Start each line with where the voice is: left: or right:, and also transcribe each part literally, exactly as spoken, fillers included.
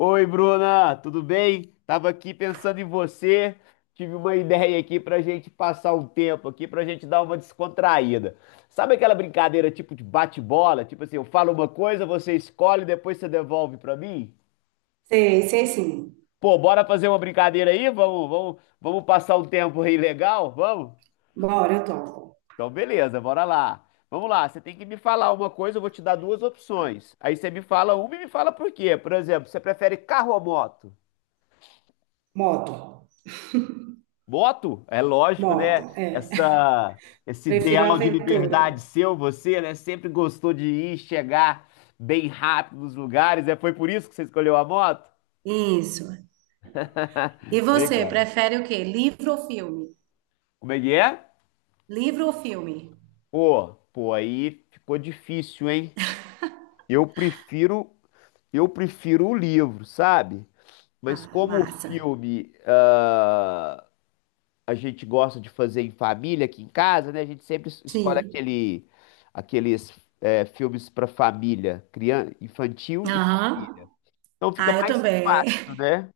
left: Oi, Bruna, tudo bem? Tava aqui pensando em você. Tive uma ideia aqui pra gente passar um tempo aqui, pra gente dar uma descontraída. Sabe aquela brincadeira tipo de bate-bola? Tipo assim, eu falo uma coisa, você escolhe, depois você devolve pra mim?
right: Sei, sei sim.
left: Pô, bora fazer uma brincadeira aí? Vamos, vamos, vamos passar um tempo aí legal? Vamos?
right: Bora, eu topo.
left: Então, beleza, bora lá. Vamos lá, você tem que me falar uma coisa, eu vou te dar duas opções. Aí você me fala uma e me fala por quê. Por exemplo, você prefere carro ou moto?
right: Moto,
left: Voto? É lógico, né?
right: moto, é.
left: Essa, esse
right: Prefiro
left: ideal de
right: aventura.
left: liberdade seu, você, né? Sempre gostou de ir, chegar bem rápido nos lugares, né? Foi por isso que você escolheu a moto?
right: Isso. E você,
left: Legal.
right: prefere o quê? Livro ou filme?
left: Como é que é?
right: Livro ou filme?
left: Pô, pô, aí ficou difícil, hein? Eu prefiro, eu prefiro o livro, sabe? Mas
right: Ah,
left: como o
right: massa.
left: filme, ah. a gente gosta de fazer em família aqui em casa, né? A gente sempre es- escolhe
right: Sim.
left: aquele, aqueles é, filmes para família, criança, infantil e família.
right: Aham.
left: Então fica
right: Ah, eu
left: mais
right: também.
left: fácil, né?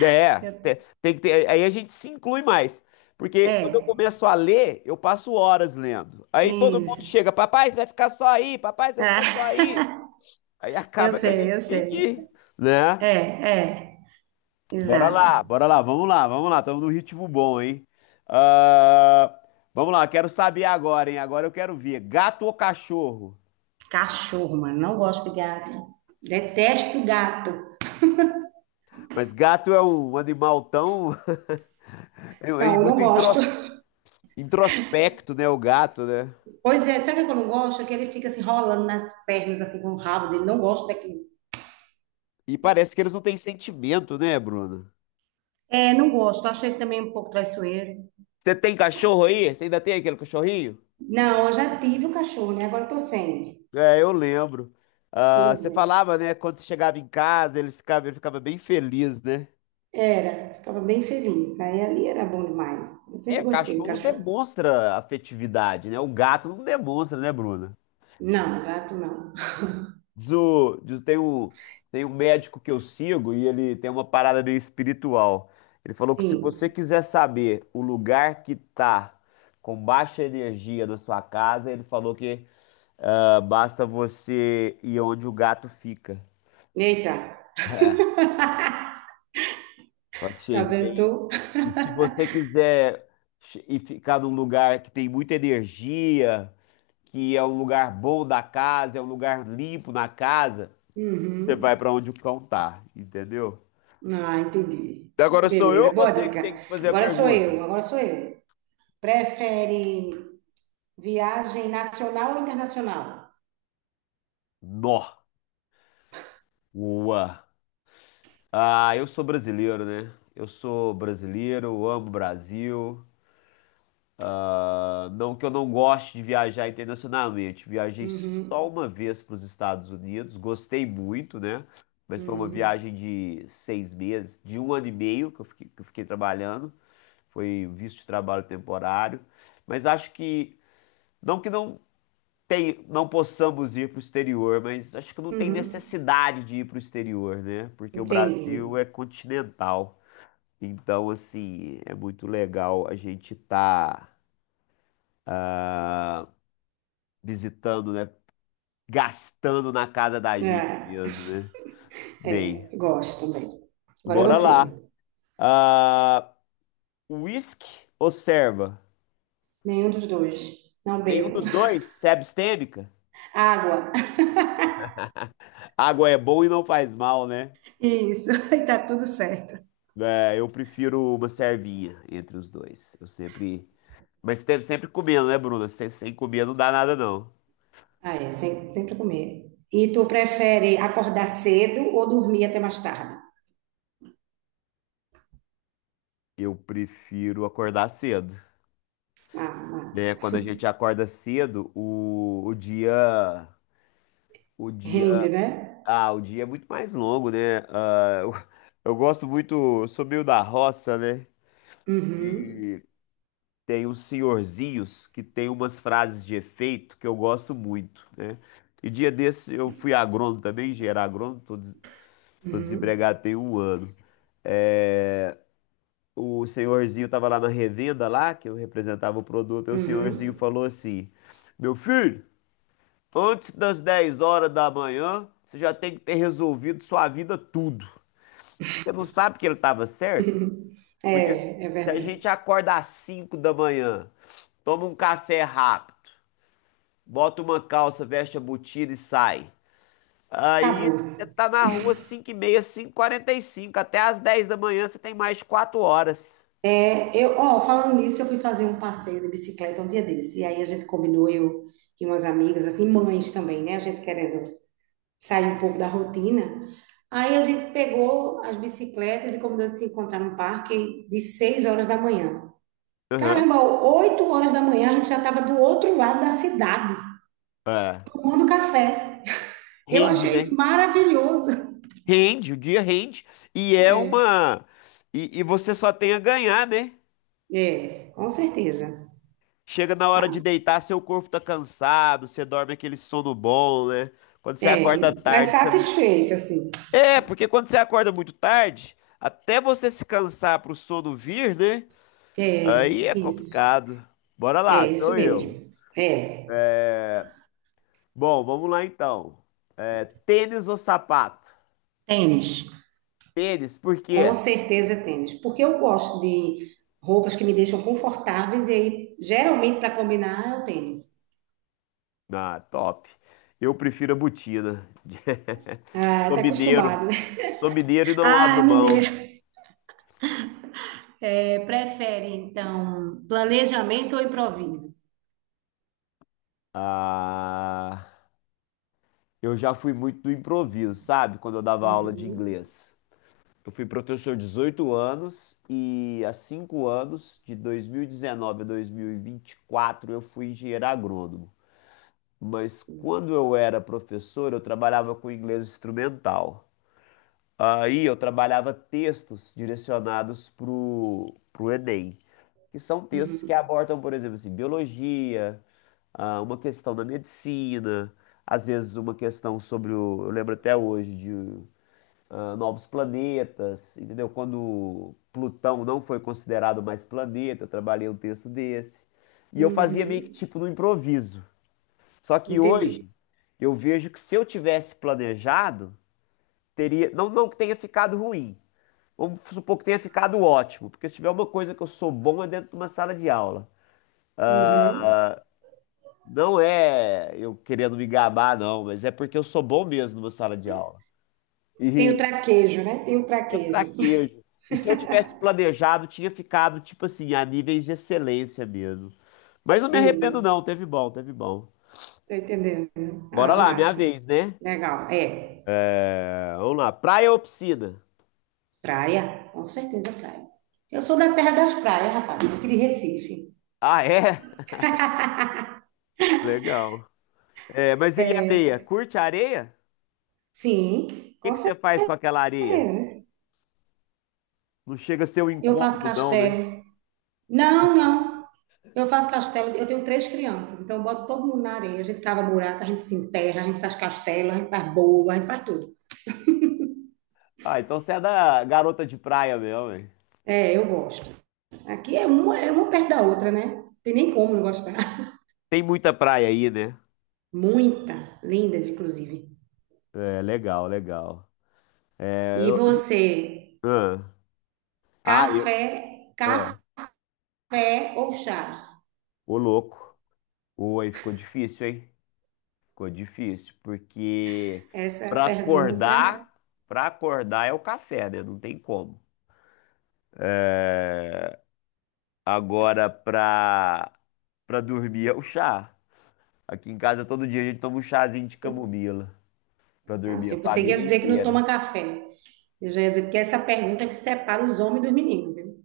left: É,
right: Eu-
left: te- tem que ter, aí a gente se inclui mais. Porque quando eu
right: É,
left: começo a ler, eu passo horas lendo. Aí todo mundo
right: isso.
left: chega, papai, você vai ficar só aí, papai, você vai
right: Ah,
left: ficar só aí. Aí
right: eu
left: acaba que a
right: sei, eu
left: gente tem
right: sei.
left: que,
right: É,
left: né?
right: é,
left: Bora
right: exato.
left: lá, bora lá, vamos lá, vamos lá, estamos num ritmo bom, hein? Ah, vamos lá, quero saber agora, hein? Agora eu quero ver, gato ou cachorro?
right: Cachorro, mano. Não gosto de gato. Detesto gato.
left: Mas gato é um animal tão. é é
right: Não, eu não
left: muito
right: gosto.
left: intros- introspecto, né? O gato, né?
right: Pois é, sabe o que eu não gosto? É que ele fica assim rolando nas pernas, assim com o rabo dele. Não gosto daquilo.
left: E parece que eles não têm sentimento, né, Bruno?
right: É, não gosto. Acho ele também um pouco traiçoeiro.
left: Você tem cachorro aí? Você ainda tem aquele cachorrinho?
right: Não, eu já tive o cachorro, né? Agora eu tô sem.
left: É, eu lembro. Ah,
right: Pois
left: você
right: é.
left: falava, né? Quando você chegava em casa, ele ficava, ele ficava bem feliz, né?
right: Era, ficava bem feliz. Aí ali era bom demais. Eu sempre
left: É,
right: gostei de
left: cachorro
right: cachorro.
left: demonstra afetividade, né? O gato não demonstra, né, Bruna?
right: Não, gato não.
left: Diz o, diz- tem um, tem um médico que eu sigo e ele tem uma parada meio espiritual. Ele falou que se você
right: Sim.
left: quiser saber o lugar que tá com baixa energia na sua casa, ele falou que ah, basta você ir onde o gato fica.
right: Eita,
left: É, eu
right: tá
left: achei
right: vendo?
left: bem.
right: Tu?
left: E se você quiser che- ir ficar num lugar que tem muita energia. Que é um lugar bom da casa, é um lugar limpo na casa, você vai
right: Uhum.
left: para onde o cão tá, entendeu?
right: Ah, entendi.
left: E agora sou eu
right: Beleza,
left: ou
right: boa
left: você que
right: dica.
left: tem que te fazer a
right: Agora sou
left: pergunta?
right: eu, agora sou eu. Prefere viagem nacional ou internacional?
left: Nó. Ua. Ah, eu sou brasileiro, né? Eu sou brasileiro, eu amo o Brasil. Ah, não que eu não goste de viajar internacionalmente. Viajei só
right: Uhum,
left: uma vez para os Estados Unidos, gostei muito, né? Mas foi uma
right: uhum,
left: viagem de seis meses, de um ano e meio que eu fiquei, que eu fiquei trabalhando. Foi visto de trabalho temporário, mas acho que não que não tem, não possamos ir para o exterior, mas acho que não tem
right: uhum.
left: necessidade de ir para o exterior, né? Porque o
right: Entendi.
left: Brasil é continental. Então, assim, é muito legal a gente estar visitando, né? Gastando na casa da gente
right: É,
left: mesmo, né? Bem,
right: é, gosto também. Agora é
left: bora
right: você.
left: lá. Ah, whisky ou serva?
right: Nenhum dos dois. Não
left: Nenhum
right: bebo.
left: dos dois? Se é abstêmica?
right: Água.
left: Água é bom e não faz mal, né?
right: Isso, e tá tudo certo.
left: É, eu prefiro uma servinha entre os dois. Eu sempre. Mas teve sempre comendo, né, Bruna? Sem, sem comer não dá nada, não.
right: Ah, é, sempre, sempre comer. E tu prefere acordar cedo ou dormir até mais tarde?
left: Eu prefiro acordar cedo.
right: Ah,
left: Né?
right: massa.
left: Quando a gente acorda cedo, o, o dia. O dia.
right: Rende, né?
left: Ah, o dia é muito mais longo, né? Ah, eu, eu gosto muito. Eu sou meio da roça, né?
right: Uhum,
left: E tem uns senhorzinhos que tem umas frases de efeito que eu gosto muito, né? E dia desse eu fui agrônomo também, engenheiro agrônomo, tô, tô
right: uhum,
left: desempregado tem um ano. É, o senhorzinho tava lá na revenda lá, que eu representava o produto, e o senhorzinho
right: uhum.
left: falou assim: meu filho, antes das dez horas da manhã, você já tem que ter resolvido sua vida tudo. Você não sabe que ele tava certo? Porque
right: É, é
left: se a
right: verdade.
left: gente acorda às cinco da manhã, toma um café rápido, bota uma calça, veste a botina e sai. Aí
right: Acabou.
left: você tá na rua cinco e meia, quarenta e cinco, até às dez da manhã você tem mais de 4 horas.
right: Eu, ó, falando nisso, eu fui fazer um passeio de bicicleta um dia desse. E aí a gente combinou, eu e umas amigas, assim, mães também, né? A gente querendo sair um pouco da rotina. Aí a gente pegou as bicicletas e combinou de se encontrar no parque de seis horas da manhã.
left: Aham.
right: Caramba, oito horas da manhã a gente já estava do outro lado da cidade,
left: É.
right: tomando café. Eu
left: Rende,
right: achei isso
left: né?
right: maravilhoso.
left: Rende, o dia rende. E é uma. E, e você só tem a ganhar, né?
right: É, com certeza.
left: Chega na hora de deitar, seu corpo tá cansado, você dorme aquele sono bom, né? Quando você
right: É,
left: acorda
right: mas
left: tarde, você. Não-
right: satisfeito, assim.
left: É, porque quando você acorda muito tarde, até você se cansar pro sono vir, né? Aí
right: É,
left: é
right: isso.
left: complicado. Bora lá,
right: É, isso
left: sou eu.
right: mesmo. É.
left: Bom, vamos lá então. É, tênis ou sapato?
right: Tênis.
left: Tênis, por
right: Com
left: quê?
right: certeza tênis, porque eu gosto de roupas que me deixam confortáveis e aí, geralmente para combinar é o tênis.
left: Ah, top. Eu prefiro a botina.
right: Ah,
left: Sou
right: tá
left: mineiro.
right: acostumado, né?
left: Sou mineiro e não
right: Ah,
left: abro mão.
right: mineiro. É, prefere, então, planejamento ou improviso?
left: Ah, eu já fui muito do improviso, sabe? Quando eu dava aula de
right: Uhum,
left: inglês. Eu fui professor 18 anos e há cinco anos, de dois mil e dezenove a dois mil e vinte e quatro, eu fui engenheiro agrônomo. Mas
right: sim.
left: quando eu era professor, eu trabalhava com inglês instrumental. Aí eu trabalhava textos direcionados pro, pro Enem, que são textos que
right: Uhum,
left: abordam, por exemplo, assim, biologia, ah, uma questão da medicina, às vezes uma questão sobre o, eu lembro até hoje de ah, novos planetas, entendeu? Quando Plutão não foi considerado mais planeta, eu trabalhei um texto desse. E eu fazia meio que
right: uhum.
left: tipo no improviso. Só que
right: Entendi.
left: hoje eu vejo que se eu tivesse planejado, teria, não, não que tenha ficado ruim. Vamos supor que tenha ficado ótimo, porque se tiver uma coisa que eu sou bom é dentro de uma sala de aula.
right: Uhum.
left: Não é eu querendo me gabar, não, mas é porque eu sou bom mesmo numa sala de aula.
right: Tem o
left: E
right: traquejo, né? Tem o
left: eu
right: traquejo.
left: fraquejo. E se eu tivesse planejado, tinha ficado, tipo assim, a níveis de excelência mesmo. Mas não me arrependo,
right: Sim,
left: não. Teve bom, teve bom.
right: tô entendendo.
left: Bora
right: Ah,
left: lá, minha
right: massa.
left: vez, né?
right: Legal. É.
left: É, vamos lá. Praia ou piscina?
right: Praia, com certeza praia. Eu sou da terra das praias, rapaz, aqui de Recife.
left: Ah, é? Legal. É, mas e areia?
right: É.
left: Curte areia?
right: Sim,
left: O que
right: com
left: que você faz com aquela areia?
right: certeza.
left: Não chega a ser um
right: Eu faço
left: incômodo, não, né?
right: castelo. Não, não. Eu faço castelo. Eu tenho três crianças, então eu boto todo mundo na areia. A gente cava buraco, a gente se enterra, a gente faz castelo, a gente faz boa, a gente faz tudo.
left: Ah, então você é da garota de praia mesmo, hein?
right: É, eu gosto. Aqui é uma, é uma perto da outra, né? Tem nem como não gostar.
left: Tem muita praia aí, né?
right: Muita, lindas, inclusive.
left: É, legal, legal. É,
right: E
left: eu,
right: você,
left: ah, ah, eu,
right: café,
left: ah,
right: café ou chá?
left: ô louco. Pô, aí ficou difícil, hein? Ficou difícil, porque
right: Essa é a
left: pra
right: pergunta.
left: acordar, pra acordar é o café, né? Não tem como. Agora pra, pra dormir é o chá. Aqui em casa todo dia a gente toma um chazinho de camomila pra
right: Ah,
left: dormir
right: sim.
left: a
right: Você ia
left: família
right: dizer que não toma
left: inteira.
right: café. Eu já ia dizer, porque é essa pergunta é que separa os homens dos meninos, viu?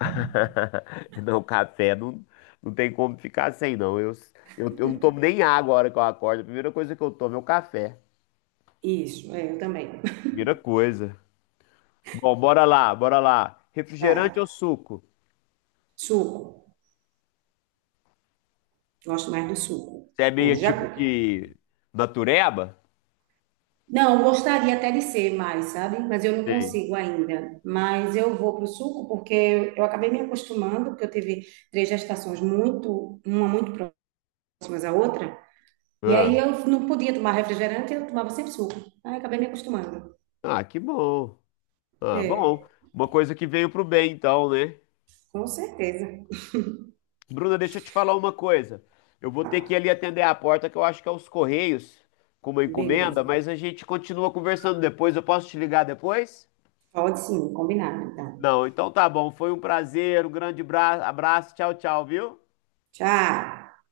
left: Não, café não, não tem como ficar sem, não. Eu, eu, eu não tomo nem água a hora que eu acordo. A primeira coisa que eu tomo é o café.
right: Isso, é, eu também.
left: Primeira coisa. Bom, bora lá, bora lá.
right: Vai.
left: Refrigerante ou suco?
right: Suco. Gosto mais do suco.
left: Você é meio
right: Hoje já.
left: tipo que natureba?
right: Não, gostaria até de ser mais, sabe? Mas eu não
left: Sei.
right: consigo ainda. Mas eu vou pro suco porque eu acabei me acostumando, porque eu tive três gestações muito, uma muito próximas à outra. E aí
left: Ah,
right: eu não podia tomar refrigerante, eu tomava sempre suco. Aí acabei me acostumando.
left: ah, que bom. Ah,
right: É,
left: bom. Uma coisa que veio pro bem, então, né?
right: com certeza.
left: Bruna, deixa eu te falar uma coisa. Eu vou ter que ir
right: Ah,
left: ali atender a porta, que eu acho que é os Correios, com uma
right: beleza.
left: encomenda, mas a gente continua conversando depois. Eu posso te ligar depois?
right: Pode sim, combinado, então.
left: Não, então tá bom. Foi um prazer, um grande bra- abraço. Tchau, tchau, viu?
right: Tchau.